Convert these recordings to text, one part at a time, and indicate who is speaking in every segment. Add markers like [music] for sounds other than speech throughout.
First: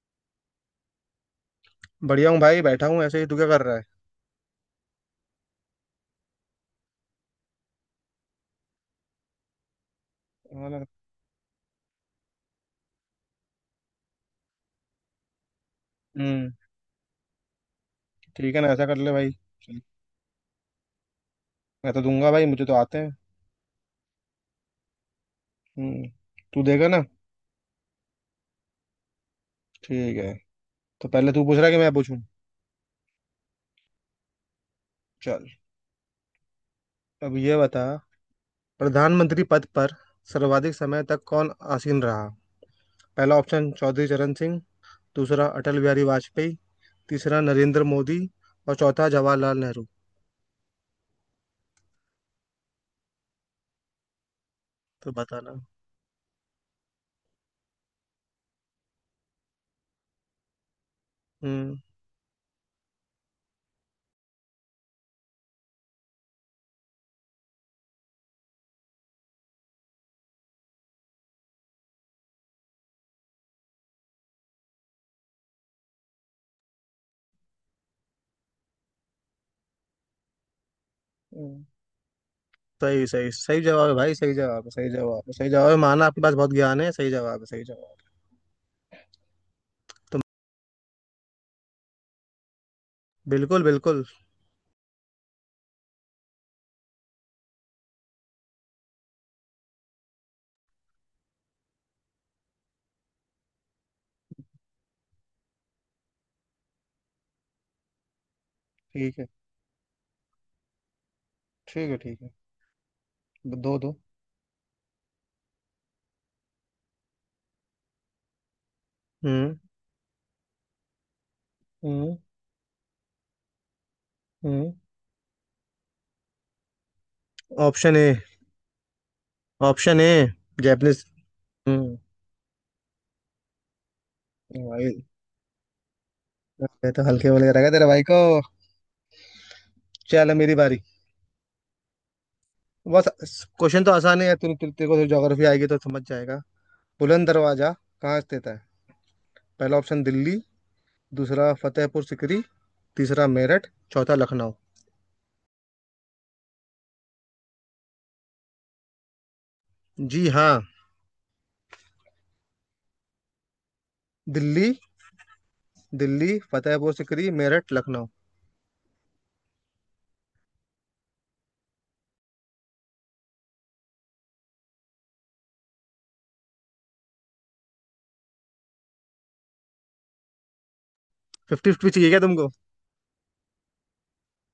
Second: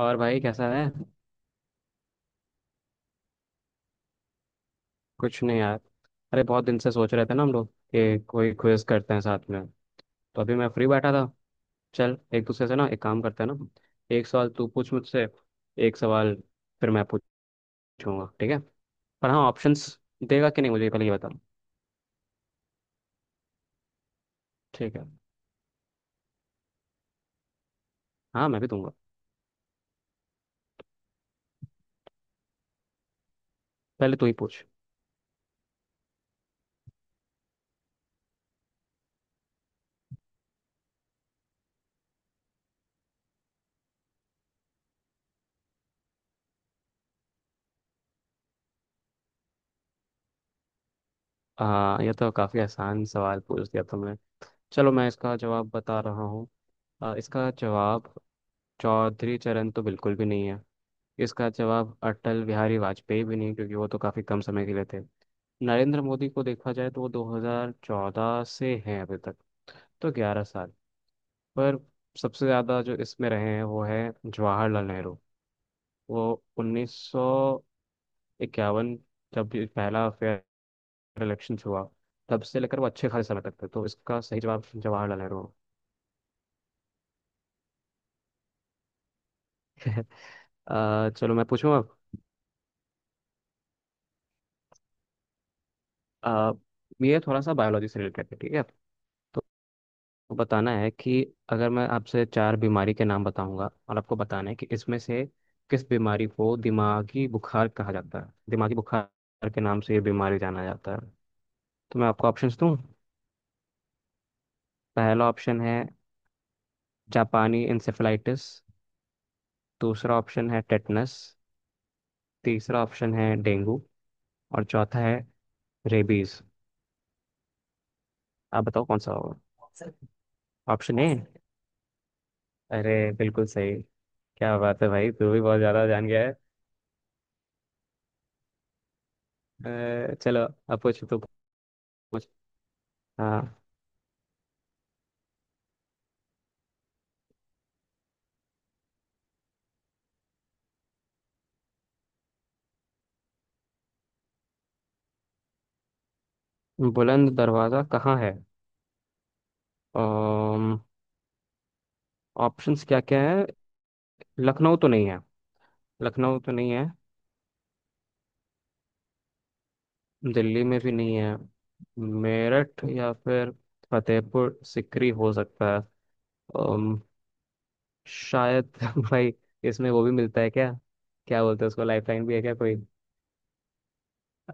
Speaker 1: और भाई कैसा है।
Speaker 2: बढ़िया हूँ भाई, बैठा हूँ ऐसे ही। तू क्या कर रहा है?
Speaker 1: कुछ नहीं यार। अरे बहुत दिन से सोच रहे थे ना हम लोग कि कोई क्विज करते हैं साथ में। तो अभी मैं
Speaker 2: और?
Speaker 1: फ्री बैठा था। चल एक दूसरे से ना एक काम करते हैं ना, एक सवाल तू पूछ मुझसे। एक सवाल,
Speaker 2: हम्म।
Speaker 1: फिर मैं पूछूंगा, ठीक
Speaker 2: ठीक
Speaker 1: है?
Speaker 2: है ना, ऐसा कर ले भाई।
Speaker 1: पर हाँ,
Speaker 2: चल।
Speaker 1: ऑप्शंस देगा कि नहीं मुझे पहले ये बता।
Speaker 2: मैं तो दूंगा भाई, मुझे तो आते हैं।
Speaker 1: ठीक है,
Speaker 2: हम्म। तू देगा ना?
Speaker 1: हाँ मैं भी दूंगा।
Speaker 2: ठीक है। तो पहले तू पूछ रहा है कि मैं पूछूं?
Speaker 1: पहले तू ही पूछ।
Speaker 2: चल। अब ये बता, प्रधानमंत्री पद पर सर्वाधिक समय तक कौन आसीन रहा? पहला ऑप्शन चौधरी चरण सिंह। दूसरा अटल बिहारी वाजपेयी। तीसरा नरेंद्र मोदी। और चौथा जवाहरलाल नेहरू।
Speaker 1: हाँ, ये तो काफ़ी आसान सवाल पूछ दिया तुमने। चलो मैं
Speaker 2: तो
Speaker 1: इसका
Speaker 2: बताना।
Speaker 1: जवाब बता रहा हूँ। इसका जवाब, चौधरी चरण तो बिल्कुल भी नहीं है। इसका
Speaker 2: हम्म।
Speaker 1: जवाब अटल बिहारी वाजपेयी भी नहीं, क्योंकि वो तो काफ़ी कम समय के लिए थे। नरेंद्र मोदी को देखा जाए तो वो 2014 से हैं अभी तक, तो 11 साल। पर सबसे ज़्यादा जो इसमें रहे हैं वो है जवाहरलाल नेहरू। वो 1951, जब ये पहला फेयर इलेक्शन
Speaker 2: हम्म,
Speaker 1: हुआ, तब से लेकर वो
Speaker 2: सही
Speaker 1: अच्छे खासे
Speaker 2: सही
Speaker 1: समय
Speaker 2: सही
Speaker 1: तक थे। तो
Speaker 2: जवाब है भाई।
Speaker 1: इसका
Speaker 2: सही
Speaker 1: सही जवाब
Speaker 2: जवाब है। सही
Speaker 1: जवाहरलाल
Speaker 2: जवाब है।
Speaker 1: नेहरू।
Speaker 2: सही जवाब है। माना आपके पास बहुत ज्ञान है। सही जवाब है। सही जवाब है।
Speaker 1: [laughs] चलो मैं पूछूं अब।
Speaker 2: बिल्कुल बिल्कुल।
Speaker 1: अ, ये थोड़ा सा बायोलॉजी से रिलेटेड है, ठीक है? बताना है कि अगर मैं आपसे चार बीमारी के नाम बताऊंगा और आपको बताना है कि इसमें से किस बीमारी को दिमागी बुखार कहा जाता है, दिमागी
Speaker 2: ठीक है।
Speaker 1: बुखार के नाम से ये बीमारी जाना जाता है।
Speaker 2: ठीक है
Speaker 1: तो मैं
Speaker 2: ठीक
Speaker 1: आपको
Speaker 2: है।
Speaker 1: ऑप्शंस दूं।
Speaker 2: दो दो।
Speaker 1: पहला ऑप्शन है जापानी इंसेफेलाइटिस।
Speaker 2: हम्म।
Speaker 1: दूसरा ऑप्शन है टेटनस।
Speaker 2: हम्म।
Speaker 1: तीसरा ऑप्शन है डेंगू। और
Speaker 2: हम्म।
Speaker 1: चौथा है रेबीज।
Speaker 2: Option A.
Speaker 1: आप बताओ कौन सा होगा।
Speaker 2: Option A.
Speaker 1: Option
Speaker 2: Japanese.
Speaker 1: A.
Speaker 2: हम्म।
Speaker 1: अरे बिल्कुल सही। क्या बात है
Speaker 2: भाई,
Speaker 1: भाई, तू भी बहुत ज्यादा जान गया
Speaker 2: ये तो हल्के वाले रहेगा तेरे भाई को।
Speaker 1: है।
Speaker 2: चल
Speaker 1: चलो
Speaker 2: मेरी बारी।
Speaker 1: अब पूछ तो, पूछ।
Speaker 2: बस।
Speaker 1: हाँ।
Speaker 2: क्वेश्चन तो आसान है, तेरे को ज्योग्राफी आएगी तो समझ जाएगा। बुलंद दरवाजा कहाँ स्थित है? पहला ऑप्शन दिल्ली। दूसरा फतेहपुर सिकरी। तीसरा मेरठ। चौथा लखनऊ।
Speaker 1: बुलंद दरवाज़ा कहाँ है?
Speaker 2: जी हाँ।
Speaker 1: ऑप्शंस क्या क्या है?
Speaker 2: दिल्ली।
Speaker 1: लखनऊ तो नहीं है।
Speaker 2: दिल्ली,
Speaker 1: लखनऊ तो नहीं है।
Speaker 2: फतेहपुर सिकरी, मेरठ, लखनऊ।
Speaker 1: दिल्ली में भी नहीं है। मेरठ या फिर फतेहपुर सिकरी हो सकता है। अम, शायद [laughs] भाई इसमें वो भी मिलता है क्या? क्या बोलते हैं
Speaker 2: फिफ्टी
Speaker 1: उसको,
Speaker 2: फिफ्टी चाहिए क्या
Speaker 1: लाइफलाइन भी है
Speaker 2: तुमको?
Speaker 1: क्या कोई?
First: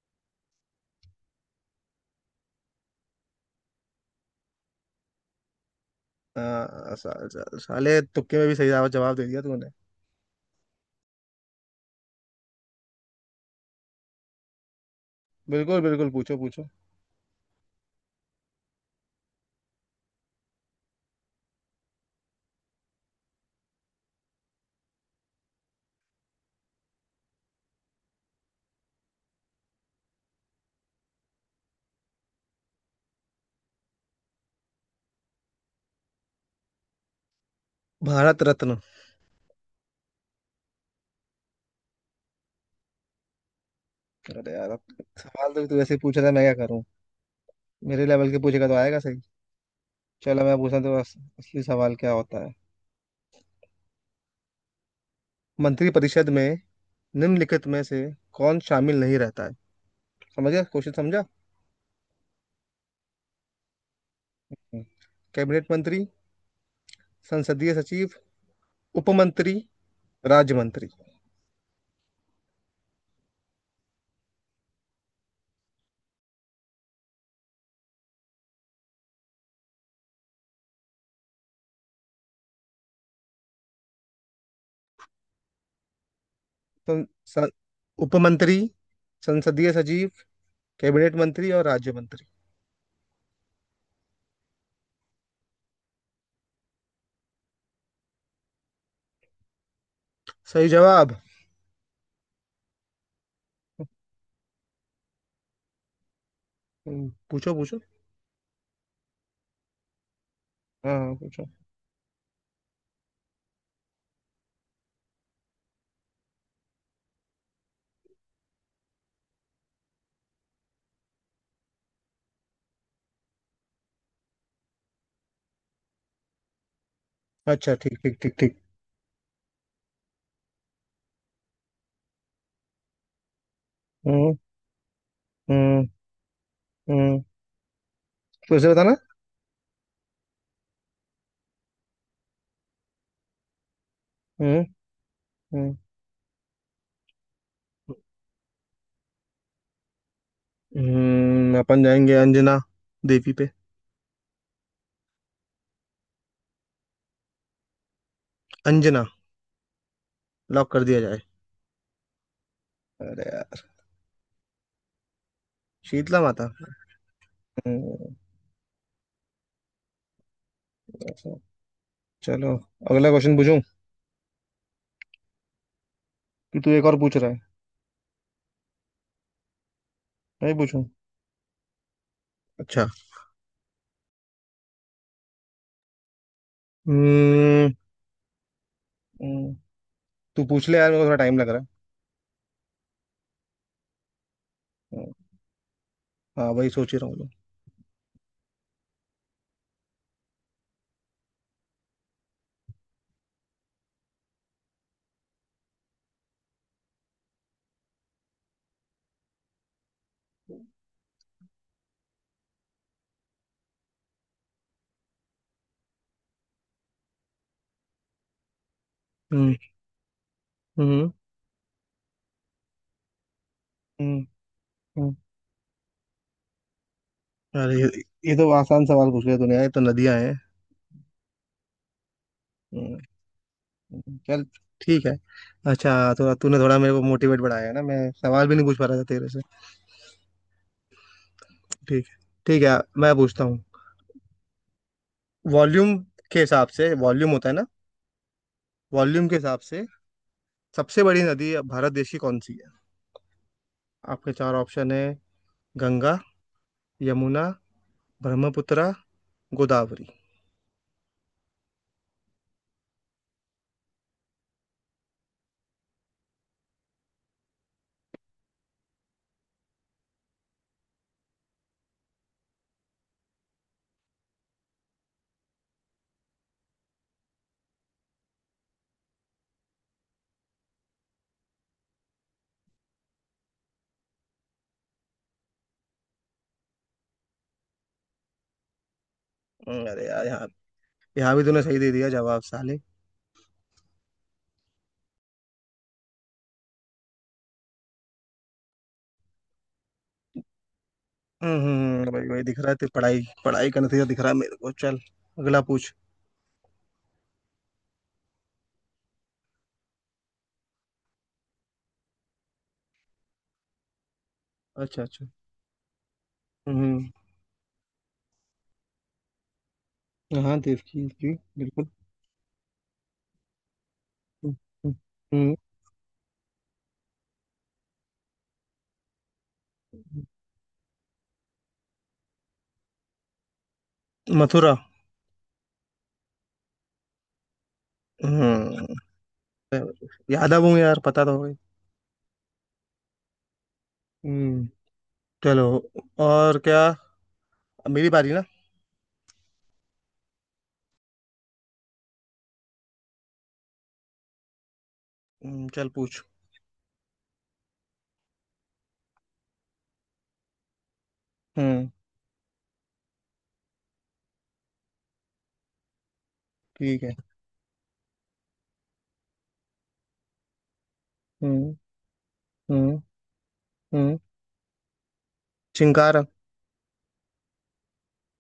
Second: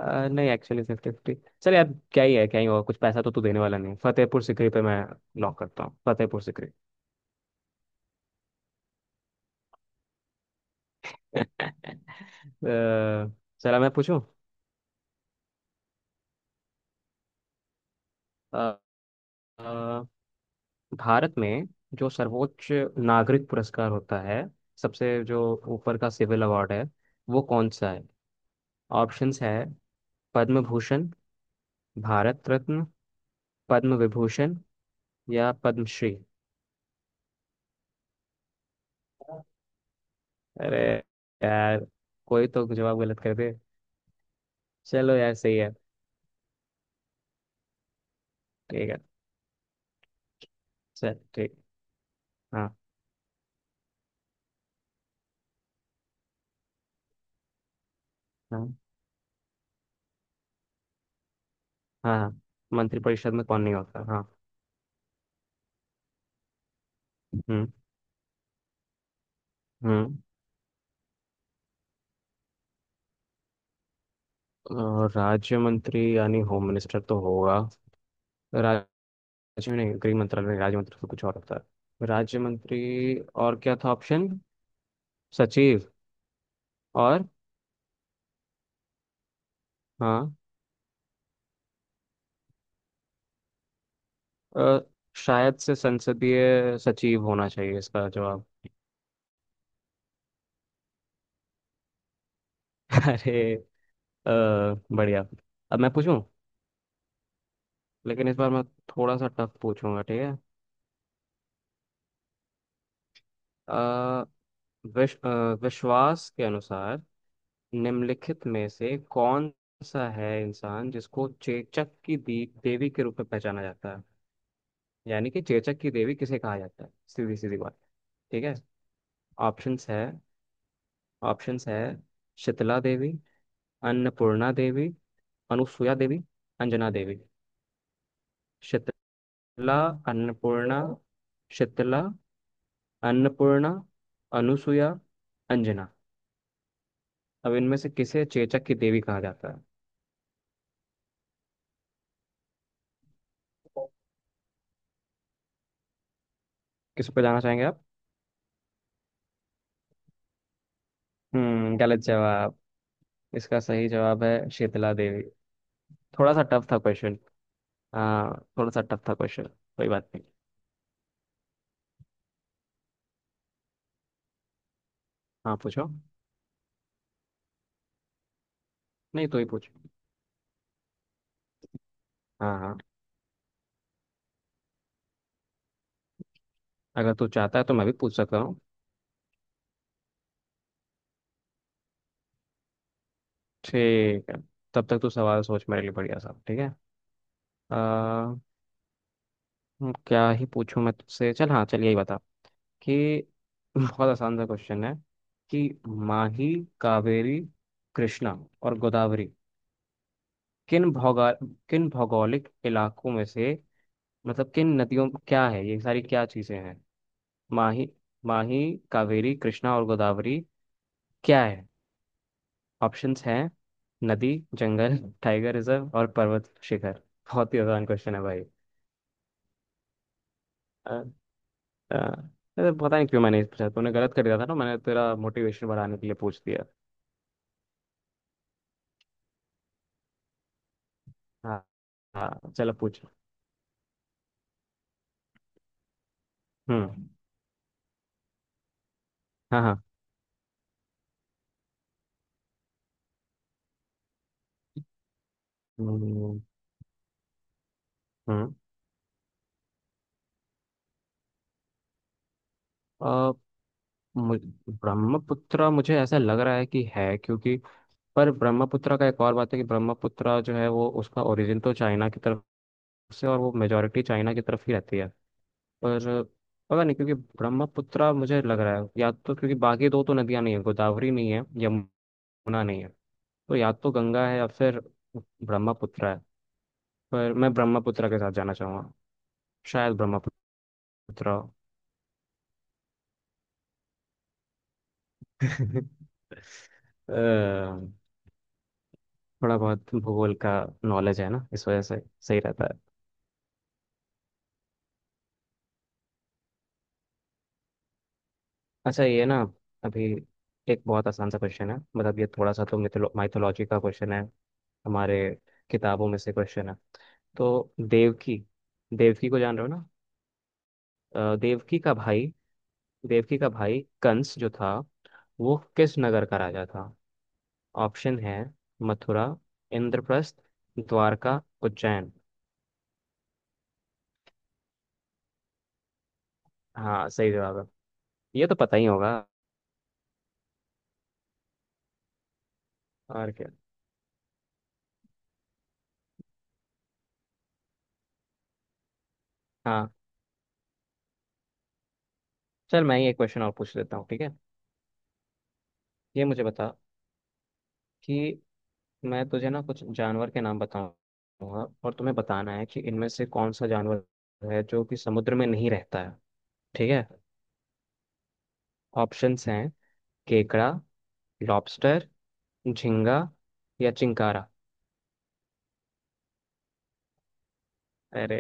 Speaker 1: नहीं, एक्चुअली फिफ्टी फिफ्टी चल यार, क्या ही है, क्या ही होगा, कुछ पैसा तो तू देने वाला नहीं है। फतेहपुर सिकरी पे मैं लॉक करता हूँ, फतेहपुर सिकरी।
Speaker 2: हाँ, सा, सा, साले तुक्के में भी सही जवाब जवाब दे दिया तूने।
Speaker 1: [laughs] अ, चला मैं पूछूं।
Speaker 2: बिल्कुल बिल्कुल। पूछो पूछो।
Speaker 1: अ, भारत में जो सर्वोच्च नागरिक पुरस्कार होता है, सबसे जो ऊपर का सिविल अवार्ड है, वो कौन सा है? ऑप्शंस है पद्म भूषण, भारत रत्न, पद्म विभूषण, या पद्मश्री।
Speaker 2: भारत रत्न।
Speaker 1: अरे यार, कोई तो जवाब गलत कर दे।
Speaker 2: अरे यार अब
Speaker 1: चलो यार
Speaker 2: सवाल
Speaker 1: सही
Speaker 2: तो
Speaker 1: है।
Speaker 2: तू वैसे ही पूछ रहा है, मैं क्या करूं? मेरे लेवल के पूछेगा तो
Speaker 1: ठीक
Speaker 2: आएगा
Speaker 1: है।
Speaker 2: सही। चलो मैं पूछता हूं तो
Speaker 1: चल ठीक।
Speaker 2: असली सवाल क्या होता है।
Speaker 1: हाँ,
Speaker 2: मंत्री परिषद में निम्नलिखित में से कौन
Speaker 1: हाँ।
Speaker 2: शामिल नहीं रहता है? समझ गया? क्वेश्चन समझा?
Speaker 1: हाँ। मंत्रिपरिषद में कौन नहीं होता, हाँ।
Speaker 2: हम्म। कैबिनेट मंत्री।
Speaker 1: हम्म।
Speaker 2: संसदीय सचिव। उप मंत्री।
Speaker 1: हम्म।
Speaker 2: राज्य मंत्री।
Speaker 1: और राज्य मंत्री यानी होम मिनिस्टर तो होगा। राज्य में नहीं, गृह मंत्रालय, राज्य मंत्री से कुछ और होता है, राज्य मंत्री। और क्या था ऑप्शन? सचिव
Speaker 2: तो
Speaker 1: और।
Speaker 2: स- उप मंत्री, संसदीय सचिव,
Speaker 1: हाँ।
Speaker 2: कैबिनेट मंत्री और राज्य मंत्री।
Speaker 1: अ, शायद से संसदीय सचिव होना चाहिए इसका जवाब।
Speaker 2: सही जवाब।
Speaker 1: [laughs] अरे। अ, बढ़िया। अब मैं पूछूं,
Speaker 2: पूछो पूछो।
Speaker 1: लेकिन इस बार मैं थोड़ा सा टफ पूछूंगा, ठीक है?
Speaker 2: हाँ हाँ, पूछो।
Speaker 1: अ, विश, अ, विश्वास के अनुसार निम्नलिखित में से कौन सा है इंसान जिसको चेचक की देवी के रूप में पहचाना जाता है, यानी कि चेचक की देवी किसे कहा जाता है, सीधी सीधी
Speaker 2: अच्छा,
Speaker 1: बात।
Speaker 2: ठीक ठीक ठीक
Speaker 1: ठीक है।
Speaker 2: ठीक।
Speaker 1: ऑप्शंस है ऑप्शंस है शीतला देवी,
Speaker 2: हम्म।
Speaker 1: अन्नपूर्णा देवी,
Speaker 2: हम्म।
Speaker 1: अनुसुया देवी, अंजना देवी।
Speaker 2: हम्म। फिर से बताना।
Speaker 1: शीतला अन्नपूर्णा शीतला, अन्नपूर्णा,
Speaker 2: हम्म।
Speaker 1: अनुसुया,
Speaker 2: हम्म।
Speaker 1: अंजना। अब इनमें से किसे चेचक की देवी कहा जाता है?
Speaker 2: अपन जाएंगे अंजना देवी पे।
Speaker 1: किस पे जाना चाहेंगे आप?
Speaker 2: अंजना। लॉक कर दिया जाए।
Speaker 1: हम्म, गलत जवाब।
Speaker 2: अरे
Speaker 1: इसका
Speaker 2: यार।
Speaker 1: सही जवाब है शीतला देवी।
Speaker 2: शीतला
Speaker 1: थोड़ा सा
Speaker 2: माता।
Speaker 1: टफ था क्वेश्चन।
Speaker 2: हम्म।
Speaker 1: हाँ, थोड़ा सा टफ था क्वेश्चन, कोई बात नहीं।
Speaker 2: अच्छा। चलो। अगला क्वेश्चन पूछूं,
Speaker 1: हाँ पूछो।
Speaker 2: कि तू एक और पूछ रहा है?
Speaker 1: नहीं, तो ही पूछ।
Speaker 2: मैं ही पूछूं।
Speaker 1: हाँ, हाँ।
Speaker 2: अच्छा।
Speaker 1: अगर तू चाहता है
Speaker 2: हम्म।
Speaker 1: तो मैं भी पूछ सकता हूँ।
Speaker 2: हम्म, तू पूछ ले यार, मेरे को थोड़ा टाइम लग रहा है।
Speaker 1: ठीक है, तब तक तू
Speaker 2: हम्म,
Speaker 1: सवाल सोच मेरे लिए, बढ़िया साहब,
Speaker 2: हाँ,
Speaker 1: ठीक
Speaker 2: वही
Speaker 1: है?
Speaker 2: सोच ही रहा हूँ मैं।
Speaker 1: आ, हम्म, क्या ही पूछूं मैं तुझसे, चल, हाँ चल, यही बता कि [laughs] बहुत आसान सा क्वेश्चन है, कि माही, कावेरी, कृष्णा और गोदावरी किन भौगा किन भौगोलिक इलाकों में से, मतलब किन नदियों, क्या है ये सारी, क्या चीजें हैं? माही माही, कावेरी,
Speaker 2: हम्म।
Speaker 1: कृष्णा और गोदावरी
Speaker 2: हम्म।
Speaker 1: क्या है? ऑप्शंस हैं
Speaker 2: हम्म।
Speaker 1: नदी, जंगल,
Speaker 2: हम्म,
Speaker 1: टाइगर रिजर्व और पर्वत शिखर। बहुत ही
Speaker 2: अरे
Speaker 1: आसान
Speaker 2: ये
Speaker 1: क्वेश्चन है
Speaker 2: ये
Speaker 1: भाई।
Speaker 2: तो आसान सवाल पूछ लिया तूने यार, ये तो नदियां हैं।
Speaker 1: अ, अ, अरे पता
Speaker 2: हम्म,
Speaker 1: नहीं क्यों मैंने इस पूछा, तूने गलत कर दिया
Speaker 2: चल
Speaker 1: था ना, मैंने
Speaker 2: ठीक है।
Speaker 1: तेरा मोटिवेशन
Speaker 2: अच्छा,
Speaker 1: बढ़ाने के लिए
Speaker 2: थोड़ा
Speaker 1: पूछ
Speaker 2: तूने
Speaker 1: दिया।
Speaker 2: थोड़ा मेरे को मोटिवेट बढ़ाया है ना, मैं सवाल भी नहीं पूछ पा रहा था तेरे से।
Speaker 1: हाँ।
Speaker 2: ठीक है।
Speaker 1: हाँ
Speaker 2: ठीक
Speaker 1: चलो
Speaker 2: है,
Speaker 1: पूछ।
Speaker 2: मैं पूछता हूँ। वॉल्यूम के हिसाब से,
Speaker 1: हम्म।
Speaker 2: वॉल्यूम होता है ना। वॉल्यूम के हिसाब
Speaker 1: हाँ, हाँ।
Speaker 2: से सबसे बड़ी नदी भारत देश की कौन सी है? आपके चार ऑप्शन है। गंगा।
Speaker 1: हम्म।
Speaker 2: यमुना।
Speaker 1: हम्म।
Speaker 2: ब्रह्मपुत्र। गोदावरी।
Speaker 1: अ, मु- ब्रह्मपुत्र मुझे ऐसा लग रहा है कि है, क्योंकि, पर ब्रह्मपुत्र का एक और बात है कि ब्रह्मपुत्र जो है वो उसका ओरिजिन तो चाइना की तरफ से, और वो मेजोरिटी चाइना की तरफ ही रहती है। पर पता नहीं, क्योंकि ब्रह्मपुत्र मुझे लग रहा है, या तो, क्योंकि बाकी दो तो नदियां नहीं है, गोदावरी नहीं है, यमुना नहीं है, तो या तो गंगा है या फिर ब्रह्मपुत्र है। पर मैं ब्रह्मपुत्र के साथ जाना चाहूंगा, शायद
Speaker 2: अरे यार, यहाँ
Speaker 1: ब्रह्मपुत्र
Speaker 2: यहाँ भी
Speaker 1: हो।
Speaker 2: तूने सही दे दिया जवाब साले।
Speaker 1: [laughs] अ, थोड़ा बहुत भूगोल का नॉलेज है ना,
Speaker 2: हम्म।
Speaker 1: इस वजह से
Speaker 2: भाई
Speaker 1: सही
Speaker 2: भाई, दिख
Speaker 1: रहता
Speaker 2: रहा है,
Speaker 1: है।
Speaker 2: तेरी पढ़ाई पढ़ाई का नतीजा दिख रहा है मेरे को। चल अगला पूछ।
Speaker 1: अच्छा ये ना, अभी एक बहुत आसान सा क्वेश्चन है, मतलब ये थोड़ा सा तो मिथोलॉजी का क्वेश्चन है,
Speaker 2: अच्छा
Speaker 1: हमारे
Speaker 2: अच्छा।
Speaker 1: किताबों में से क्वेश्चन है।
Speaker 2: हम्म।
Speaker 1: तो देवकी, देवकी को जान रहे हो ना?
Speaker 2: हाँ, देव की जी
Speaker 1: देवकी
Speaker 2: बिल्कुल।
Speaker 1: का भाई, देवकी का भाई कंस जो
Speaker 2: हम्म।
Speaker 1: था,
Speaker 2: हम्म,
Speaker 1: वो किस नगर का राजा था? ऑप्शन है मथुरा, इंद्रप्रस्थ, द्वारका, उज्जैन।
Speaker 2: मथुरा।
Speaker 1: हाँ सही जवाब है। ये तो पता ही
Speaker 2: हम्म।
Speaker 1: होगा।
Speaker 2: याद आ गई यार, पता तो हो गई।
Speaker 1: और क्या।
Speaker 2: हम्म। चलो। और क्या। अब मेरी बारी ना?
Speaker 1: हाँ, चल मैं ही एक क्वेश्चन और पूछ लेता हूँ, ठीक है?
Speaker 2: चल पूछ।
Speaker 1: ये मुझे बता कि मैं तुझे ना कुछ जानवर के नाम बताऊंगा
Speaker 2: हम्म।
Speaker 1: और तुम्हें बताना है कि इनमें से कौन सा जानवर है जो कि समुद्र में नहीं रहता है, ठीक
Speaker 2: ठीक
Speaker 1: है?
Speaker 2: है।
Speaker 1: ऑप्शंस हैं केकड़ा,
Speaker 2: हम्म।
Speaker 1: लॉबस्टर,
Speaker 2: हम्म।
Speaker 1: झींगा, या
Speaker 2: हम्म।
Speaker 1: चिंकारा।
Speaker 2: चिंकारा।
Speaker 1: अरे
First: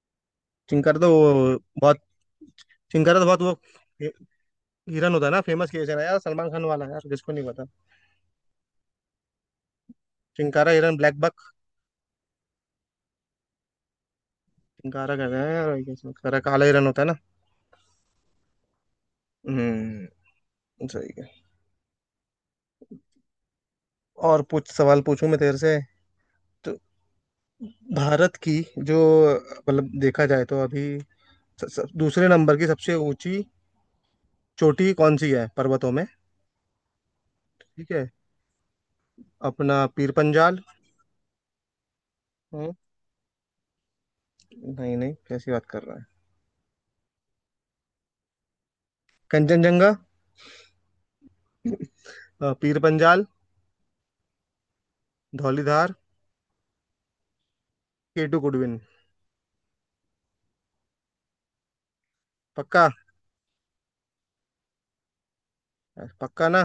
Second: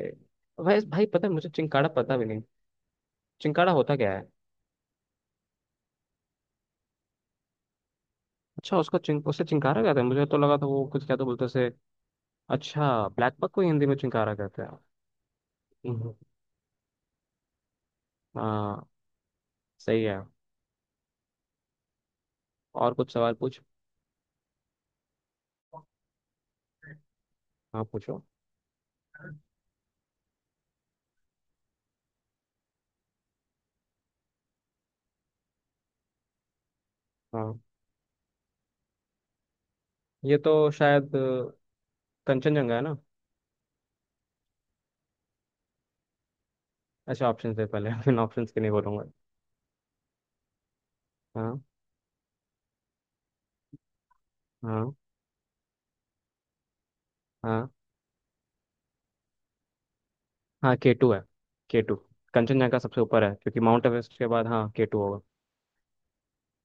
Speaker 1: भाई
Speaker 2: चिंकारा
Speaker 1: भाई
Speaker 2: तो
Speaker 1: पता है मुझे,
Speaker 2: वो
Speaker 1: चिंकारा
Speaker 2: बहुत
Speaker 1: पता भी नहीं।
Speaker 2: चिंकारा तो बहुत वो,
Speaker 1: चिंकारा होता
Speaker 2: हि-
Speaker 1: क्या है?
Speaker 2: हिरन होता है ना। फेमस केस है ना यार, सलमान खान वाला, यार जिसको नहीं पता।
Speaker 1: अच्छा, उसको चिंक, उसे चिंकारा कहते हैं, मुझे तो लगा था
Speaker 2: चिंकारा,
Speaker 1: वो
Speaker 2: हिरन,
Speaker 1: कुछ क्या
Speaker 2: ब्लैक
Speaker 1: तो बोलते
Speaker 2: बक।
Speaker 1: से। अच्छा, ब्लैक बक को ही हिंदी में चिंकारा कहते हैं।
Speaker 2: चिंकारा कहते हैं यार, I guess,
Speaker 1: हम्म,
Speaker 2: उसका काला हिरन होता है ना।
Speaker 1: हाँ, सही है।
Speaker 2: हम्म। सही है।
Speaker 1: और कुछ सवाल पूछ।
Speaker 2: और पूछ। सवाल पूछूं मैं तेरे से?
Speaker 1: हाँ पूछो।
Speaker 2: भारत की जो, मतलब देखा जाए तो अभी, स, स, दूसरे नंबर की सबसे ऊंची चोटी कौन सी है पर्वतों में?
Speaker 1: हाँ,
Speaker 2: ठीक है। अपना पीर
Speaker 1: ये
Speaker 2: पंजाल।
Speaker 1: तो शायद
Speaker 2: हम्म,
Speaker 1: कंचनजंगा है ना।
Speaker 2: नहीं नहीं, कैसी बात कर रहा है?
Speaker 1: अच्छा ऑप्शन दे पहले, [laughs] मैं ऑप्शन के नहीं बोलूंगा।
Speaker 2: कंचनजंगा।
Speaker 1: हाँ।
Speaker 2: पीर पंजाल।
Speaker 1: हाँ।
Speaker 2: धौलीधार।
Speaker 1: हाँ।
Speaker 2: K two Godwin.
Speaker 1: हाँ K2 है, K2। कंचनजंगा
Speaker 2: पक्का?
Speaker 1: सबसे ऊपर है, क्योंकि माउंट एवरेस्ट के बाद, हाँ, K2 होगा।
Speaker 2: यार, पक्का ना?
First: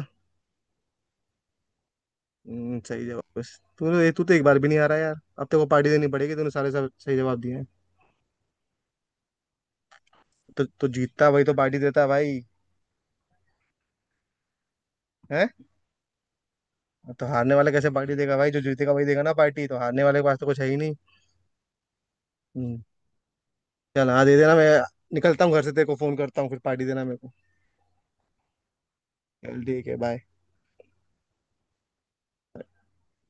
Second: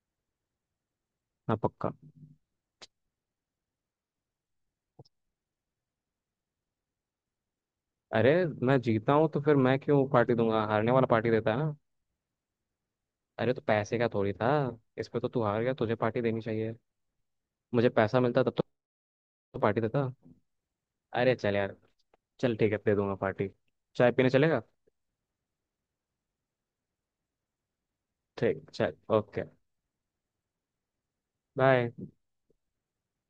Speaker 1: हाँ पक्का।
Speaker 2: सही जवाब। बस तू तो, तू तो एक बार भी नहीं आ रहा यार। अब तेरे को पार्टी देनी पड़ेगी, तूने सारे सब सही जवाब दिए हैं।
Speaker 1: अरे मैं जीता हूँ तो फिर मैं क्यों पार्टी दूंगा,
Speaker 2: तो
Speaker 1: हारने वाला
Speaker 2: जीतता
Speaker 1: पार्टी
Speaker 2: वही
Speaker 1: देता
Speaker 2: तो
Speaker 1: है ना।
Speaker 2: पार्टी देता है भाई।
Speaker 1: अरे तो पैसे का थोड़ी था, इस पे तो तू
Speaker 2: है।
Speaker 1: हार गया, तुझे पार्टी देनी चाहिए।
Speaker 2: तो हारने वाला कैसे
Speaker 1: मुझे
Speaker 2: पार्टी
Speaker 1: पैसा
Speaker 2: देगा
Speaker 1: मिलता
Speaker 2: भाई?
Speaker 1: तब
Speaker 2: जो जीतेगा वही देगा ना
Speaker 1: तो
Speaker 2: पार्टी, तो
Speaker 1: पार्टी
Speaker 2: हारने
Speaker 1: देता।
Speaker 2: वाले के पास तो कुछ है ही नहीं।
Speaker 1: अरे चल यार, चल ठीक
Speaker 2: हम्म,
Speaker 1: है, दे दूंगा पार्टी।
Speaker 2: चल,
Speaker 1: चाय
Speaker 2: हाँ
Speaker 1: पीने
Speaker 2: दे देना।
Speaker 1: चलेगा?
Speaker 2: मैं निकलता हूँ घर से, तेरे को फोन करता हूँ, फिर पार्टी देना मेरे को।
Speaker 1: ठीक, चल, ओके।
Speaker 2: चल ठीक है, बाय।
Speaker 1: बाय।